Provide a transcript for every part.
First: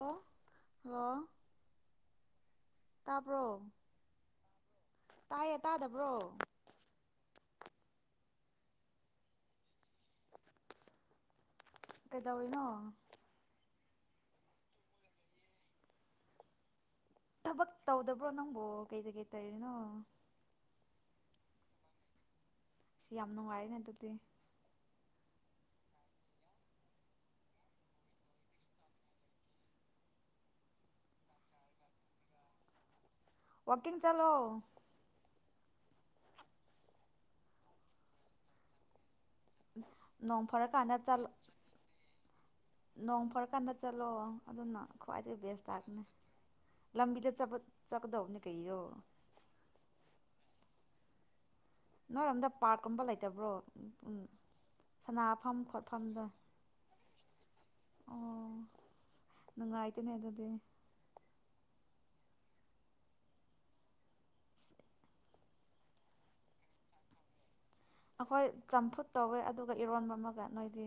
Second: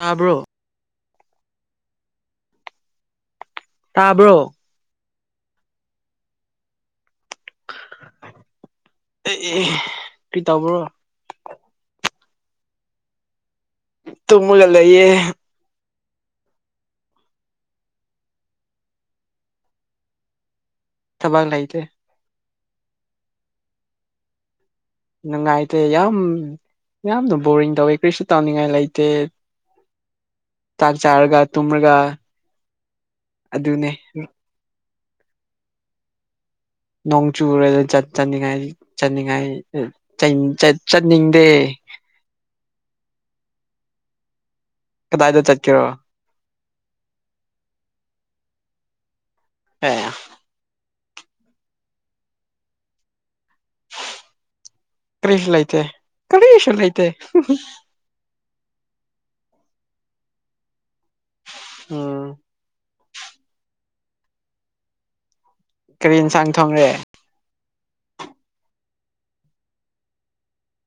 ꯂꯣ ꯇꯥꯕ꯭ꯔꯣ ꯍꯂꯣ ꯇꯥꯄ꯭ꯔꯣ ꯇꯥꯕ꯭ꯔꯣ ꯇꯥꯏꯌꯦ ꯇꯥꯗꯕ꯭ꯔꯣ [inaudible] ꯑꯦ ꯑꯦ ꯑꯦ ꯀ꯭ꯔꯤ ꯇꯧꯕ꯭ꯔꯣ ꯀꯩꯗꯧꯔꯤꯅꯣ ꯇꯨꯝꯃꯒ ꯂꯩꯌꯦ ꯊꯥꯕꯛ ꯇꯧꯗꯕ꯭ꯔꯣ ꯅꯪꯕꯨ ꯀꯩꯗ ꯀꯩ ꯇꯧꯔꯤꯅꯣ ꯊꯕꯛ ꯂꯩꯇꯦ ꯏꯁ ꯌꯥꯝ ꯅꯨꯡꯉꯥꯏꯔꯦꯅ ꯑꯗꯨꯗꯤ ꯅꯨꯡꯉꯥꯏꯇꯦ ꯌꯥꯝ ꯌꯥꯝꯅ ꯕꯣꯔꯤꯡ ꯇꯧꯋꯦ ꯀ꯭ꯔꯤꯁꯨ ꯇꯧꯅꯤꯡꯉꯥꯏ ꯂꯩꯇꯦ ꯆꯥꯛ ꯆꯥꯔꯒ ꯇꯨꯝꯔꯒ ꯑꯗꯨꯅꯦ ꯋꯥꯛꯀꯤꯡ ꯆꯠꯂꯣ ꯅꯣꯡ ꯆꯨꯔꯒ ꯆꯠ ꯆꯠꯅꯤꯉꯥꯏ ꯆꯠꯅꯤꯡ ꯉꯥꯏ ꯗ ꯅꯣꯡ ꯆꯩꯅꯤ ꯆꯠ ꯐꯔꯀꯥꯟꯗ ꯆꯠꯂꯣ ꯆꯠꯅꯤꯡꯗꯦ ꯅꯣꯡ ꯐꯔꯀꯥꯟꯗ ꯆꯠꯂꯣ ꯑꯗꯨꯅ ꯈ꯭ꯋꯥꯏꯗꯩ ꯀꯗꯥꯏꯗ ꯕꯦꯁ ꯆꯠꯀꯦꯔꯣ ꯇꯥꯔꯅꯤ ꯂꯝꯕꯤꯗ ꯆꯄ ꯆꯠꯀꯗꯧꯅꯤ ꯀꯩꯔꯣ ꯍꯦꯌꯥ ꯅꯣꯏꯔꯣꯝꯗ ꯄꯥꯔꯛꯀꯨꯝꯕ ꯂꯩꯇꯕ꯭ꯔꯣ ꯎꯝ ꯀꯔꯤꯕꯨ ꯁꯥꯟꯅꯐꯝ ꯂꯩꯇꯦ ꯈꯣꯠꯐꯝꯗꯣ ꯀꯔꯤꯁꯨ ꯂꯩꯇꯦ ꯑꯣ ꯅꯨꯡꯉꯥꯏꯇꯦꯅꯦ ꯑꯗꯨꯗꯤ ꯎꯝ ꯀꯔꯤ ꯌꯦꯟꯁꯥꯡ ꯊꯣꯡꯔꯦ ꯑꯩꯈꯣꯏ ꯆꯝꯐꯨꯠ ꯇꯧꯋꯦ ꯑꯗꯨꯒ ꯏꯔꯣꯟꯕ ꯑꯃꯒ ꯅꯣꯏꯗꯤ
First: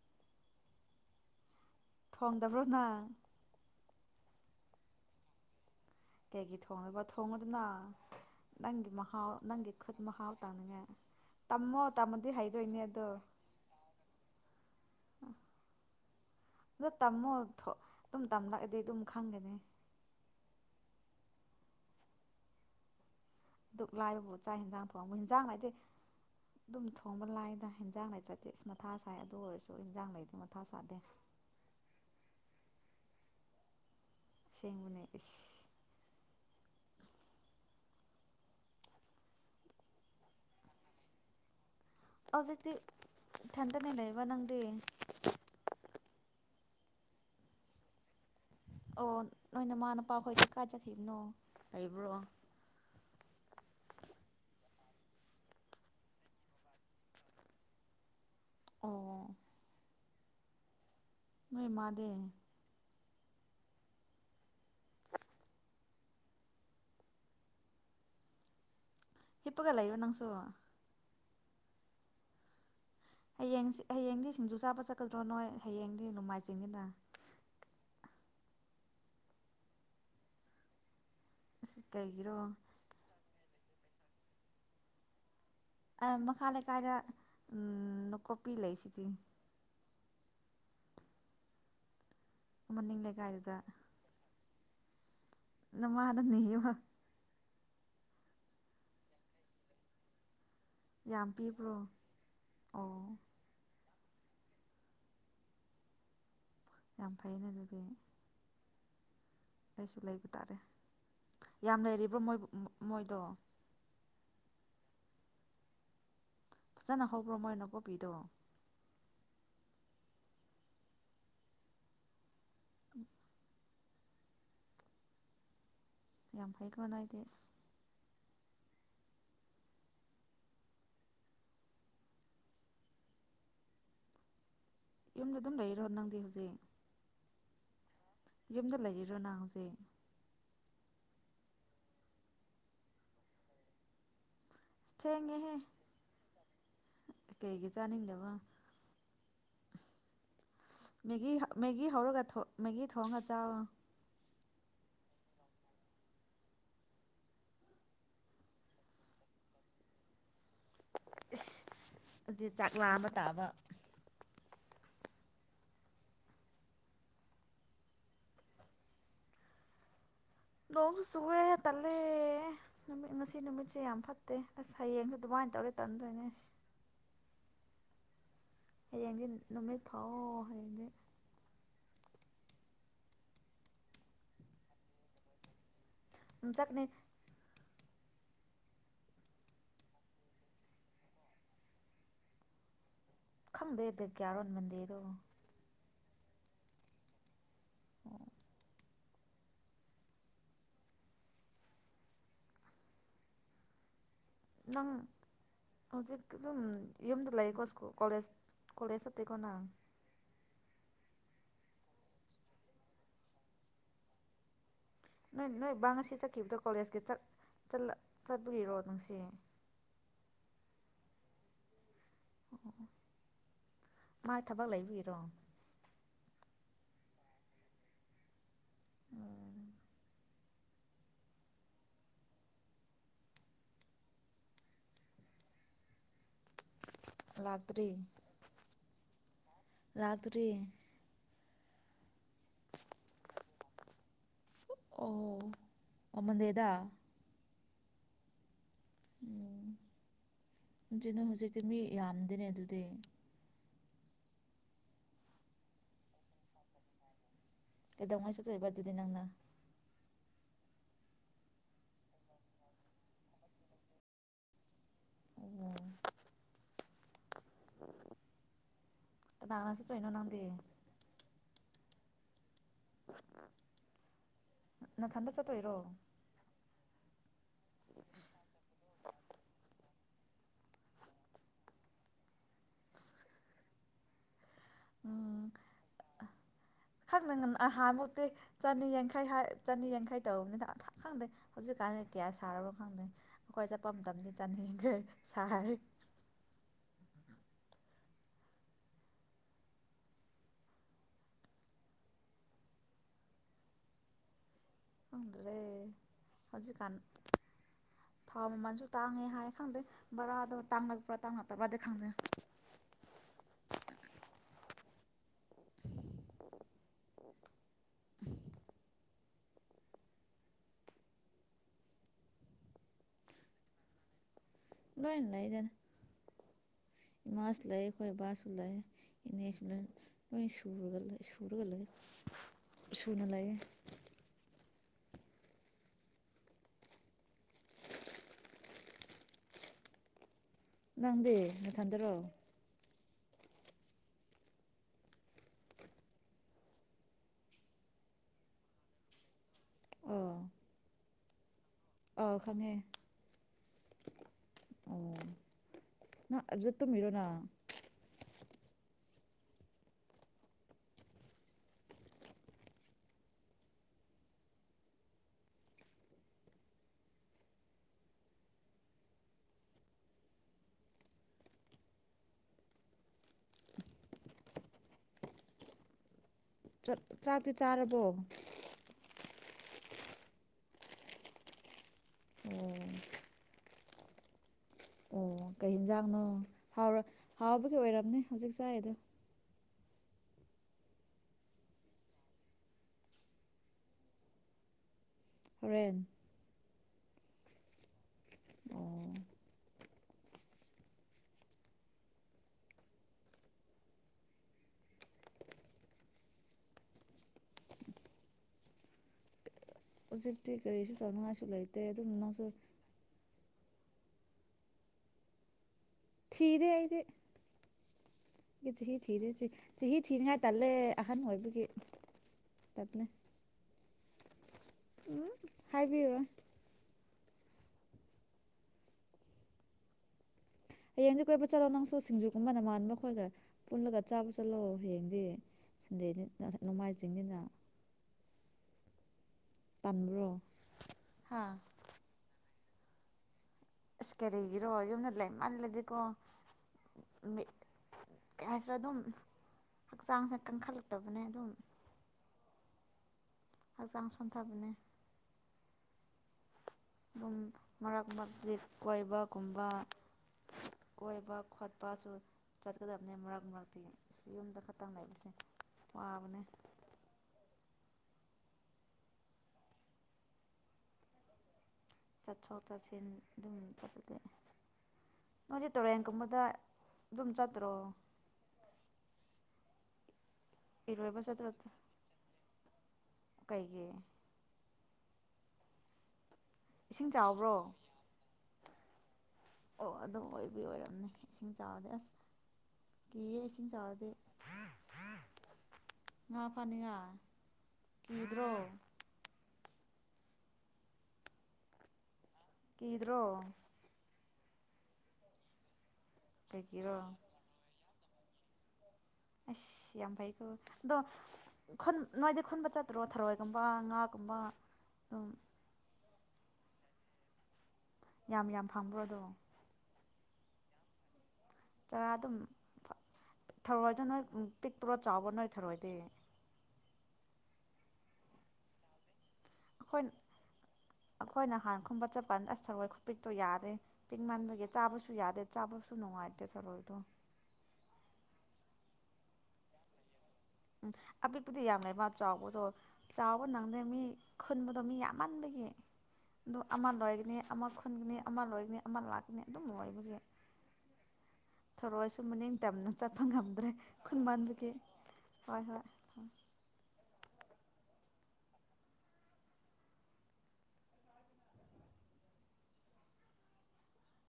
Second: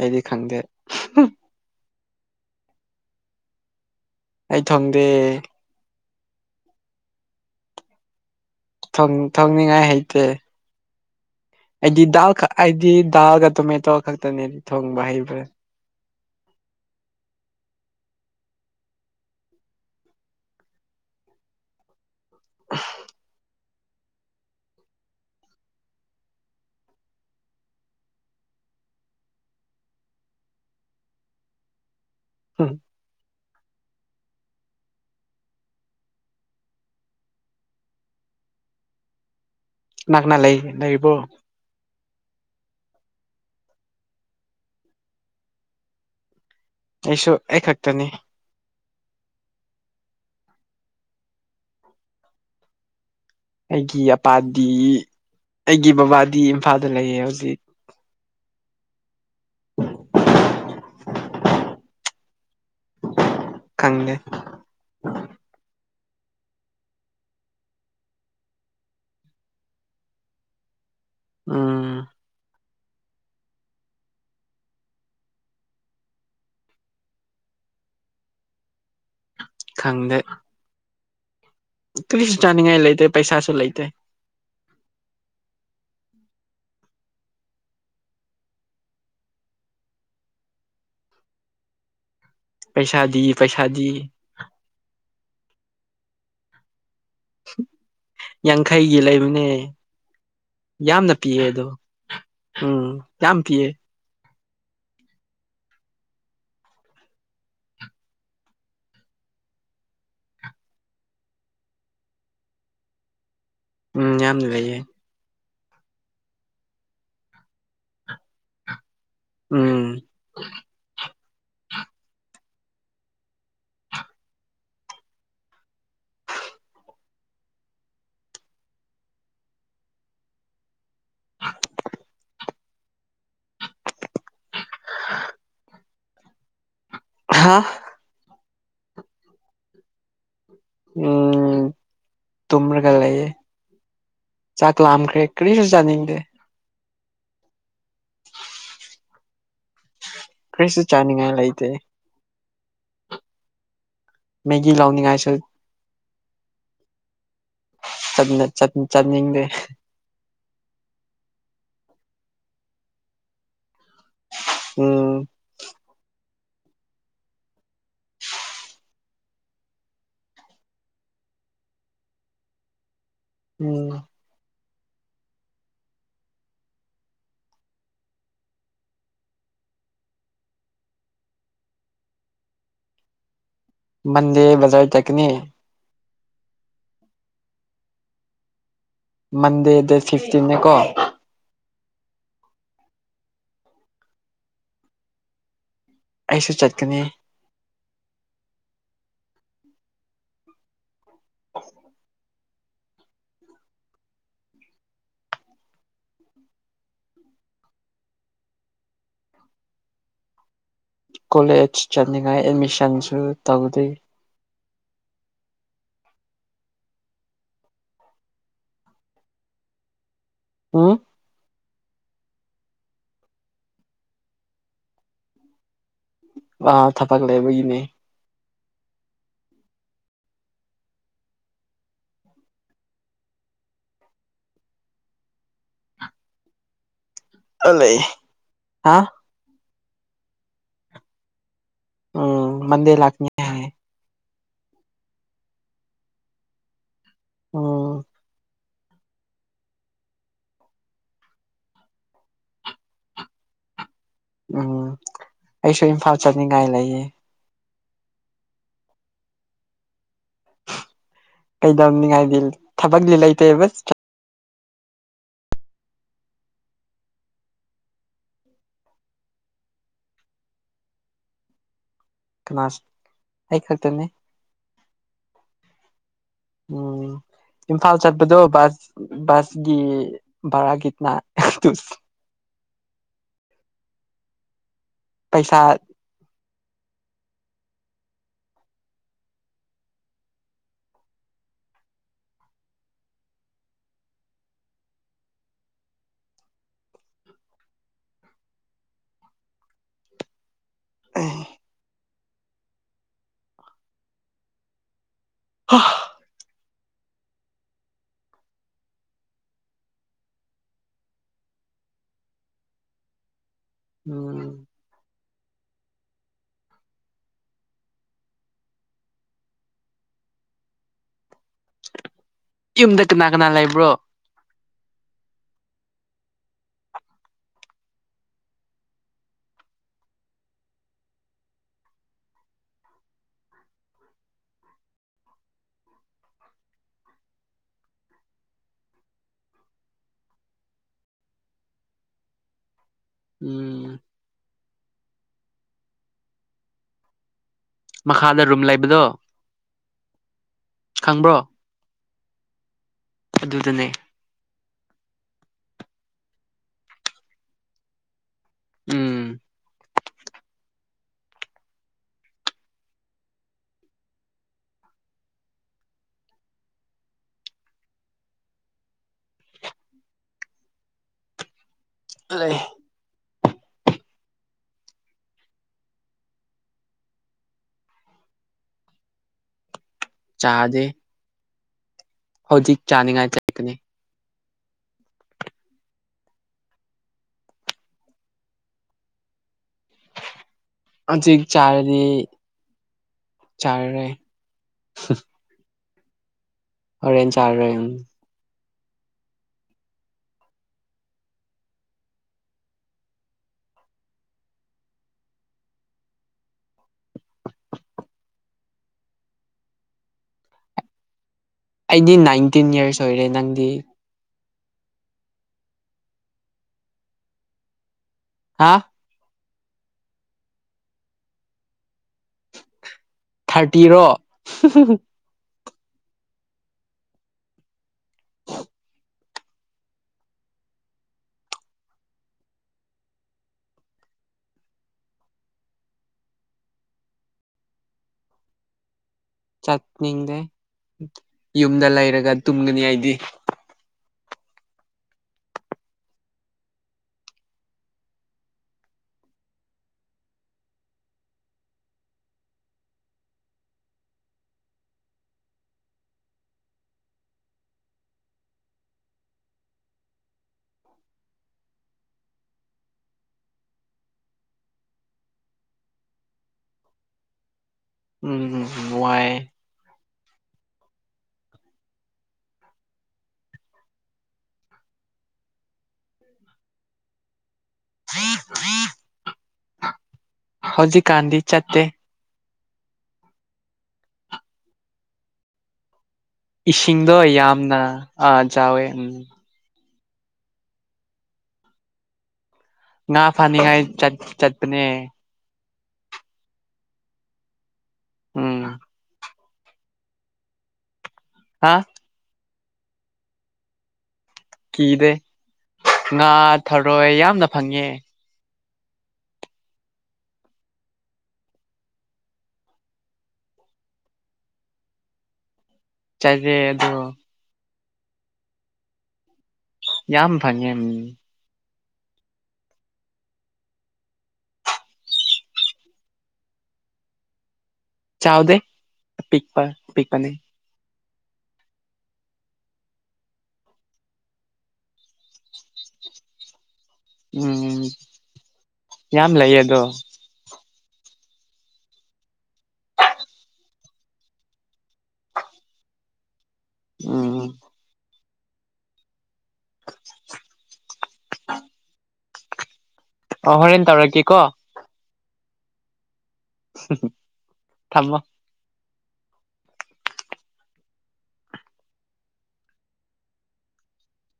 ꯑꯩꯗꯤ ꯈꯪꯗꯦ ꯍꯨꯝ ꯊꯣꯡꯗꯕ꯭ꯔꯣ ꯅ ꯑꯩ ꯊꯣꯡꯗꯦ ꯀꯩꯒꯤ ꯊꯣꯡꯗꯕ ꯊꯣꯡꯉꯣꯗꯅ ꯅꯪꯒꯤ ꯃꯍꯥꯎ ꯅꯪꯒꯤ ꯊꯣꯡꯅꯤꯡꯉꯥꯏ ꯈꯨꯠ ꯍꯩꯇꯦ ꯃꯍꯥꯥꯎ ꯇꯪꯅꯤꯡꯉꯦ ꯑꯩꯗꯤ ꯗꯥꯜ ꯈꯛ ꯑꯩꯗꯤ ꯗꯥꯜꯒ ꯇꯣꯃꯦꯇꯣ ꯈꯛꯇꯅꯦ ꯊꯣꯡꯕ ꯍꯩꯕ ꯑꯗꯣ ꯇꯝꯃꯣ ꯊꯣ ꯑꯗꯨꯝ ꯇꯝꯂꯛꯑꯗꯤ ꯑꯗꯨꯝ ꯈꯪꯒꯅꯤ [inaudible] ꯗꯨꯛ ꯂꯥꯏꯕꯕꯨ ꯆꯥꯛ ꯍꯦꯟꯖꯥꯡ ꯊꯣꯡꯕ ꯍꯤꯡꯖꯥꯡ ꯂꯩꯇꯦ ꯑꯗꯨꯝ ꯊꯣꯡꯕ ꯂꯥꯏꯗ ꯍꯦꯟꯖꯥꯡ ꯂꯩꯇ꯭ꯔꯗꯤ ꯑꯁ ꯃꯊꯥ ꯁꯥꯏ ꯑꯗꯨ ꯑꯣꯏꯔꯁꯨ ꯍꯤꯡꯖꯥꯡ ꯂꯩꯗꯤ ꯃꯊꯥ ꯁꯥꯗꯦ ꯍꯨꯝ ꯁꯦꯡꯕꯅꯦ ꯏꯁ ꯅꯛꯅ ꯂꯩ ꯂꯩꯕ꯭ꯔꯣ ꯍꯧꯖꯤꯛꯇꯤ ꯏꯊꯟꯇꯅꯦ ꯂꯩꯕ ꯅꯪꯗꯤ ꯑꯩꯁꯨ ꯑꯩꯈꯛꯇꯅꯤ ꯑꯣ ꯅꯣꯏ ꯅꯃꯥ ꯅꯄꯥ ꯈꯣꯏꯗꯤ ꯀꯥꯏ ꯆꯠꯈꯤꯕꯅꯣ ꯂꯩꯕ꯭ꯔꯣ ꯑꯩꯒꯤ ꯑꯄꯥꯗꯤ ꯑꯩꯒꯤ ꯕꯕꯥꯗꯤ ꯏꯝꯐꯥꯜꯗ ꯂꯩꯌꯦ ꯍꯧꯖꯤꯛ ꯑꯣ ꯅꯣꯏ ꯃꯥꯗꯤ ꯈꯪꯗꯦ ꯍꯤꯞꯄꯒ ꯂꯩꯌꯣ ꯅꯪꯁꯨ ꯎꯝ ꯍꯌꯦꯡꯁꯤ ꯍꯌꯦꯡꯗꯤ ꯁꯤꯡꯖꯨ ꯆꯥꯕ ꯆꯠꯀꯗ꯭ꯔꯣ ꯅꯣꯏ ꯍꯌꯦꯡꯗꯤ ꯅꯣꯡꯃꯥꯏꯖꯤꯡꯅꯤꯅ ꯈꯪꯗꯦ ꯑꯁ ꯀꯔꯤꯁꯨ ꯀꯩꯒꯤꯔꯣ ꯆꯥꯅꯤꯡꯉꯥꯏ ꯂꯩꯇꯦ ꯄꯩꯁꯥ ꯂꯩꯇꯦ ꯑ ꯃꯈꯥ ꯂꯩꯀꯥꯏꯗ ꯂꯨꯀꯣꯛꯄꯤ ꯂꯩꯁꯤꯗꯤ ꯃꯅꯤꯡ ꯄꯩꯁꯥꯗꯤ ꯂꯩꯀꯥꯏꯗꯨꯗ ꯄꯩꯁꯥꯗꯤ ꯅꯃꯥꯗ ꯅꯤꯌꯨ ꯌꯥꯡꯈꯩꯒꯤ ꯂꯩꯕꯅꯦ ꯌꯥꯝꯅ ꯌꯥꯝ ꯄꯤꯌꯦ ꯑꯗꯣ ꯄꯤꯕ꯭ꯔꯣ ꯎꯝ ꯑꯣ ꯌꯥꯝ ꯄꯤꯑꯦ ꯌꯥꯝ ꯐꯩꯅ ꯑꯗꯨꯗꯤ ꯑꯩꯁꯨ ꯂꯩꯕ ꯇꯥꯔꯦ ꯌꯥꯝ ꯂꯩꯔꯤꯕꯣ ꯃꯣꯏꯕꯨ ꯃꯣꯏꯗꯣ ꯎꯝ ꯌꯥꯝ ꯂꯩꯌꯦ ꯐꯖꯅ ꯍꯧꯕ꯭ꯔꯣ ꯃꯣꯏ ꯅꯀꯨꯞꯄꯤꯗꯣ ꯎꯝ ꯎꯝ [inaudible] ꯌꯥꯝ ꯐꯩꯀꯣ ꯅꯣꯏꯗꯤꯁ ꯌꯨꯝꯗ ꯗꯨꯝ ꯂꯩꯔꯣ ꯅꯪ ꯍꯧꯖꯤꯛ ꯑꯍꯥꯥ ꯌꯨꯝꯗ ꯂꯩꯔꯤꯔꯣ ꯅꯪ ꯍꯧꯖꯤꯛ ꯎꯝ ꯇꯨꯝꯔꯒ ꯂꯩꯌꯦ ꯆꯥꯛ ꯂꯥꯝꯈ꯭ꯔꯦ ꯊꯦꯡꯉꯦꯍꯦ ꯀ꯭ꯔꯤꯁꯨ ꯆꯥꯅꯤꯡꯗꯦ ꯀꯩꯒꯤ ꯆꯥꯅꯤꯡꯗꯕ ꯀꯔꯤꯁꯨ ꯆꯥꯅꯤꯡꯉꯥꯏ ꯃꯦꯒꯤ ꯍ ꯂꯩꯇꯦ ꯃꯦꯒꯤ ꯍꯧꯔꯒ ꯊꯣ ꯃꯦꯒꯤ ꯊꯣꯡꯑ ꯆꯥꯥꯎꯋꯣ ꯃꯦꯒꯤ ꯂꯥꯎꯅꯤꯡꯉꯥꯏꯁꯨ ꯆꯠꯅ ꯆꯠꯅ ꯆꯠꯅꯤꯡꯗꯦ ꯏꯁ ꯑꯗꯨ ꯆꯥꯛꯂꯥꯝꯕ ꯇꯥꯕ ꯎꯝ ꯅꯣꯡꯁꯨ ꯆꯨꯋꯦ ꯇꯜꯂꯦ ꯅꯨꯃꯤꯠ ꯉꯁꯤ ꯅꯨꯃꯤꯠꯁꯦ ꯌꯥꯝ ꯎꯝ ꯐꯠꯇꯦ ꯑꯁ ꯍꯌꯦꯡꯗꯨ ꯗꯨꯃꯥꯏꯅ ꯇꯧꯔꯗꯤ ꯇꯟꯗꯣꯏꯅꯦ ꯍꯌꯦꯡꯗꯤ ꯅꯨꯃꯤꯠ ꯐꯥꯎꯋꯣ ꯍꯌꯦꯡꯗꯤ ꯃꯟꯗꯦ ꯕꯖꯥꯔ ꯆꯠꯀꯅꯤ ꯎꯝ ꯆꯠꯅꯤ ꯃꯟꯗꯦ ꯗ ꯐꯤꯐꯇꯤꯟ ꯅꯤꯀꯣ [inaudible] ꯈꯪꯗꯦ ꯗꯦꯠ ꯀꯌꯥꯔꯣ ꯃꯟꯗꯦꯗꯣ ꯑꯩꯁꯨ ꯆꯠꯀꯅꯤ [inaudible] [inaudible] ꯅꯪ ꯍꯧꯖꯤꯛ ꯑꯗꯨꯝ ꯌꯨꯝꯗ ꯂꯩꯀꯣ ꯁꯀꯨꯜ ꯀꯣꯂꯦꯖ ꯀꯣꯂꯦꯖ ꯆꯠꯇꯦꯀꯣ ꯅꯪ ꯀꯣꯂꯦꯖ ꯆꯠꯅꯤꯡꯉꯥꯏ ꯑꯦꯠꯃꯤꯁꯟꯁꯨ ꯇꯧꯗꯦ ꯅꯣꯏ ꯅꯣꯏ ꯕꯥ ꯉꯁꯤ ꯆꯠꯈꯤꯕꯗꯣ ꯀꯣꯂꯦꯖꯀꯤ ꯆꯠ ꯆꯠ ꯆꯠꯂꯤꯔꯣ ꯉꯁꯤ ꯎꯝ ꯑꯣ ꯃꯥꯥꯏ ꯊꯕꯛ ꯂꯩꯕꯩꯔꯣ ꯑ ꯊꯕꯛ ꯂꯩꯕꯒꯤꯅꯦ ꯂꯥꯛꯇ꯭ꯔꯤ ꯂꯩ ꯍꯥ ꯂꯥꯛꯇ꯭ꯔꯤ ꯎꯝ ꯃꯟꯗꯦ ꯂꯥꯛꯀꯅꯤ ꯍꯥꯏ ꯑꯣ ꯃꯟꯗꯦꯗ ꯎꯝ ꯎꯝ ꯑꯗꯨ ꯍꯧꯖꯤꯛ ꯅꯪ ꯍꯧꯖꯤꯛꯇꯤ ꯃꯤ ꯌꯥꯝꯗꯦꯅꯦ ꯑꯗꯨꯗꯤ ꯎꯝ ꯑꯩꯁꯨ ꯏꯝꯐꯥꯜ ꯆꯠꯅꯤꯡꯉꯥꯏ ꯂꯩꯌꯦ ꯀꯗꯧꯉꯩ ꯆꯠꯇꯣꯏꯕ ꯑꯗꯨꯗꯤ ꯅꯪꯅ ꯀꯩꯗꯧꯅꯤꯉꯥꯏꯗꯤ ꯊꯕꯛꯗꯤ ꯂꯩꯇꯦ ꯀꯅꯥꯒ ꯆꯠꯇꯧꯅꯣ ꯅꯪꯗꯤ ꯀꯅꯥꯁꯨ ꯑꯩ ꯈꯛꯇꯅꯦ ꯅꯊꯟꯇ ꯆꯠꯇꯣꯏꯔꯣ ꯎꯝ ꯏꯝꯐꯥꯜ ꯆꯠꯄꯗꯣ ꯕꯁ ꯕꯁꯒꯤ ꯚꯔꯥꯒꯤꯅ ꯎꯝ ꯄꯩꯁꯥ ꯈꯪꯗꯦ ꯑꯍꯥꯟꯃꯨꯛꯇꯤ ꯆꯅꯤ ꯌꯥꯡꯈꯩ ꯆꯅꯤ ꯌꯥꯡꯈꯩ ꯇꯅꯤꯅ ꯈꯪꯗꯦ ꯍꯧꯖꯤꯛꯀꯥꯟꯗꯤ ꯀꯌꯥ ꯁꯥꯔꯕꯣ ꯈꯪꯗꯦ ꯑꯩꯈꯣꯏ ꯆꯠꯄ ꯃꯇꯝꯗꯤ ꯆꯅꯤ ꯌꯥꯡꯈꯩ ꯁꯔꯦ [inaudible] ꯈꯪꯗ꯭ꯔꯦ [inaudible] ꯍꯧꯖꯤꯛꯀꯥꯟ ꯊꯥꯎ ꯃꯃꯜꯁꯨ ꯇꯥꯡꯉꯦ ꯍꯥꯏ ꯈꯪꯗꯦ ꯕꯔꯥꯗꯣ ꯇꯥꯡꯉꯛꯄ꯭ꯔꯥ ꯇꯥꯡꯉꯛꯇꯕ꯭ꯔꯥꯗꯤ ꯈꯪꯗꯦ ꯎꯝ [inaudible] ꯌꯨꯝꯗ ꯀꯅꯥ ꯀꯅꯥ ꯂꯩꯕ꯭ꯔꯣ ꯂꯣꯏꯅ ꯂꯩꯗꯅ ꯏꯃꯥꯁꯨ ꯂꯩ ꯑꯩꯈꯣꯏ ꯏꯕꯥꯁꯨ ꯂꯩ ꯏꯅꯦꯁꯨ ꯂꯣꯏ ꯂꯣꯏ ꯁꯨꯔꯒ ꯂꯩ ꯁꯨꯅ ꯂꯩꯌꯦ ꯅꯪꯗꯤ ꯃꯊꯟꯗꯔꯣ ꯎꯝ ꯃꯈꯥꯗ ꯔꯨꯝ ꯂꯩꯕꯗꯣ ꯑꯧ ꯈꯪꯕ꯭ꯔꯣ ꯑꯣ ꯈꯪꯉꯦ ꯑꯗꯨꯗꯅꯦ ꯑꯣ ꯅꯪ ꯑꯗꯨꯗ ꯇꯨꯝꯃꯤꯔꯣ ꯅꯪ ꯎꯝ ꯂꯩ ꯆꯛ ꯆꯥꯛꯇꯤ ꯆꯥꯔꯕꯣ ꯆꯥꯗꯦ ꯑꯣ ꯍꯧꯖꯤꯛ ꯆꯥꯅꯤꯡꯉꯥꯏ ꯆꯥꯠꯀꯅꯤ ꯑꯣ ꯀꯩ ꯌꯦꯟꯖꯥꯡꯅꯣ ꯍꯥꯎ ꯍꯥꯎꯕꯗꯤ ꯑꯣꯏꯔꯝꯅꯦ ꯍꯧꯖꯤꯛ ꯆꯥꯏꯗꯣ ꯍꯧꯖꯤꯛ ꯆꯔꯗꯤ ꯆꯔꯥꯔꯣꯏ ꯍꯨꯝ ꯔꯦꯟ ꯑꯔꯦꯟ ꯆꯥꯔꯦꯟ ꯑꯣ ꯍꯧꯖꯤꯛꯇꯤ ꯀꯔꯤꯁꯨ ꯇꯧꯅꯤꯡꯉꯏꯁꯨ ꯑꯩꯗꯤ ꯅꯥꯏꯟꯇꯤꯟ ꯌꯔꯁ ꯑꯣꯏꯔꯦ ꯅꯪ [inaudible] ꯊꯤꯗꯦ ꯑꯩꯗꯤ ꯍꯥ ꯑꯩ ꯆꯍꯤ ꯊꯤꯗꯦ ꯆꯤ ꯆꯍꯤ ꯊꯤꯅꯤꯉꯥꯏ ꯇꯜꯂꯦ ꯑꯍꯟ ꯑꯣꯏꯕꯒꯤ ꯇꯜꯂꯦ ꯇꯤꯔꯣ [inaudible] ꯍꯥꯏꯕꯤꯌꯣ ꯍꯌꯦꯡꯗꯤ ꯀꯣꯏꯕ ꯆꯠꯂꯣ ꯅꯪꯁꯨ ꯁꯤꯡꯖꯨꯀꯨꯝꯕꯅ ꯅꯃꯥꯟꯕ ꯈꯣꯏꯒ ꯄꯨꯜꯂꯒ ꯆꯥꯕ ꯆꯠꯂꯣ ꯍꯌꯦꯡꯗꯤ ꯁꯟꯗꯦ ꯅꯤꯅ ꯅꯣꯡꯃꯥꯏꯖꯤꯡꯅꯤꯅ ꯇꯟꯕ꯭ꯔꯣ ꯆꯠꯅꯤꯡꯗꯦ ꯍꯥ ꯌꯨꯝꯗ ꯂꯩꯔꯒ ꯇꯨꯝꯒꯅꯤ ꯑꯩꯗꯤ ꯑꯁ ꯀꯔꯤꯒꯤꯔꯣ ꯌꯨꯝꯗ ꯂꯩꯃꯜꯂꯗꯤꯀꯣ ꯀꯩ ꯍꯥꯏꯁꯤꯔꯥ ꯑꯗꯨꯝ ꯍꯛꯆꯥꯡꯁꯦ ꯀꯟꯈꯠꯂꯛꯇꯕꯅꯦ ꯑꯗꯨꯝ ꯍꯆꯥꯡ ꯁꯣꯟꯊꯕꯅꯦ ꯑꯗꯨꯝ ꯃꯔꯛ ꯃꯔꯛꯇꯤ ꯀꯣꯏꯕꯒꯨꯝꯕ ꯀꯣꯏꯕ ꯈꯣꯠꯄꯁꯨ ꯆꯠꯀꯗꯕꯅꯦ ꯃꯔꯛ ꯃꯔꯛꯇꯤ ꯌꯨꯝꯗ ꯈꯛꯇꯪ ꯂꯩꯕꯁꯦ ꯋꯥꯕꯅꯦ ꯅꯨꯉꯥꯏꯌꯦ ꯆꯠꯊꯣꯛ ꯆꯠꯁꯤꯟ ꯑꯗꯨꯝ ꯆꯠꯄ ꯅꯣꯏꯗꯤ ꯇꯨꯔꯦꯟꯒꯨꯝꯕꯗ ꯑꯗꯨꯝ ꯆꯠꯇ꯭ꯔꯣ ꯍꯧꯖꯤꯛ ꯏꯔꯣꯏꯕ ꯀꯥꯟꯗꯤ ꯆꯠꯇ꯭ꯔꯣ ꯆꯠꯇꯦ ꯀꯩꯒꯤ ꯏꯁꯤꯡ ꯏꯁꯤꯡꯗꯣ ꯆꯥꯎꯕ꯭ꯔꯣ ꯌꯥꯝꯅ ꯑ ꯆꯥꯎꯋꯦ ꯎꯝ ꯑꯣ ꯑꯗꯨꯝ ꯑꯣꯏꯕꯤ ꯑꯣꯏꯔꯝꯅꯦ ꯏꯁꯤꯡ ꯆꯥꯎꯔꯗꯤ ꯑꯁ ꯉꯥ ꯀꯤꯌꯦ ꯏꯁꯤꯡ ꯐꯥꯅꯤꯡꯉꯥꯏ ꯆꯥꯎꯔꯗꯤ ꯆꯠ ꯆꯠꯄꯅꯦ ꯉꯥ ꯐꯅꯤꯉꯥ ꯎꯝ ꯍꯥ ꯀꯤꯗ꯭ꯔꯣ ꯀꯤꯗꯦ ꯉꯥ ꯀꯩꯒꯤꯔꯣ ꯊꯔꯣꯏ ꯌꯥꯝꯅ ꯐꯪꯉꯦ ꯑꯁ ꯌꯥꯝ ꯐꯩꯀꯣ ꯑꯗꯣ ꯈꯨꯟ ꯅꯣꯏꯗꯤ ꯈꯨꯟꯕ ꯆꯠꯇ꯭ꯔꯣ ꯊꯔꯣꯏꯒꯨꯝꯕ ꯉꯥꯒꯨꯝꯕ ꯑꯗꯨꯝ ꯆꯥꯂꯦ ꯑꯗꯣ ꯌꯥꯝ ꯌꯥꯝ ꯐꯕ꯭ꯔꯣꯗꯣ ꯌꯥꯝ ꯐꯪꯉꯦ ꯃꯝ ꯆꯔꯥ ꯑꯗꯨꯝ ꯊꯧꯔꯣꯏꯗꯣ ꯅꯣꯏ ꯄꯤꯛꯄ꯭ꯔꯣ ꯆꯥꯎꯕꯣ ꯅꯣꯏ ꯊꯔꯣꯏꯗꯤ ꯆꯥꯎꯗꯦ ꯄꯤꯛꯄ ꯄꯤꯛꯄꯅꯦ ꯑꯈꯣꯏ ꯅꯍꯥꯟ ꯈꯨꯝꯕ ꯆꯠꯄ ꯑꯁ ꯊꯔꯣꯏ ꯈꯨꯄꯤꯛꯇꯣ ꯌꯥꯗꯦ ꯄꯤꯛꯃꯟꯕꯒꯤ ꯆꯥꯕꯁꯨ ꯌꯥꯗꯦ ꯆꯥꯕꯁꯨ ꯅꯨꯡꯉꯥꯏꯇꯦ ꯊꯔꯣꯏꯗꯣ ꯎꯝ ꯌꯥꯝ ꯂꯩꯌꯦ ꯑꯗꯣ ꯎꯝ ꯑꯄꯤꯛꯄꯗꯤ ꯌꯥꯝ ꯂꯩꯕ ꯆꯥꯎꯕꯗꯣ ꯆꯥꯎꯕ ꯅꯪꯗꯦ ꯃꯤ ꯈꯨꯟꯕꯗꯣ ꯃꯤ ꯌꯥꯝꯃꯟꯕꯒꯤ ꯑꯗꯨ ꯑꯃ ꯂꯣꯏꯒꯅꯤ ꯎꯝ ꯑꯃ ꯈꯨꯟꯒꯅꯤ ꯑꯃ ꯂꯣꯏꯒꯅꯤ ꯑꯃ ꯂꯥꯛꯅꯤ [inaudible] ꯊꯔꯣꯏꯁꯨ ꯃꯅꯤꯡ ꯇꯝꯅ ꯆꯠꯄ ꯑꯣ ꯉꯝꯗ꯭ꯔꯦ ꯍꯣꯔꯦꯟ ꯈꯨꯟ ꯇꯧꯔꯛꯀꯦꯀꯣ ꯃꯟꯕꯒꯤ ꯍꯣꯏ ꯍꯣꯏ ꯍꯨ ꯍꯨ ꯊꯝꯃꯣ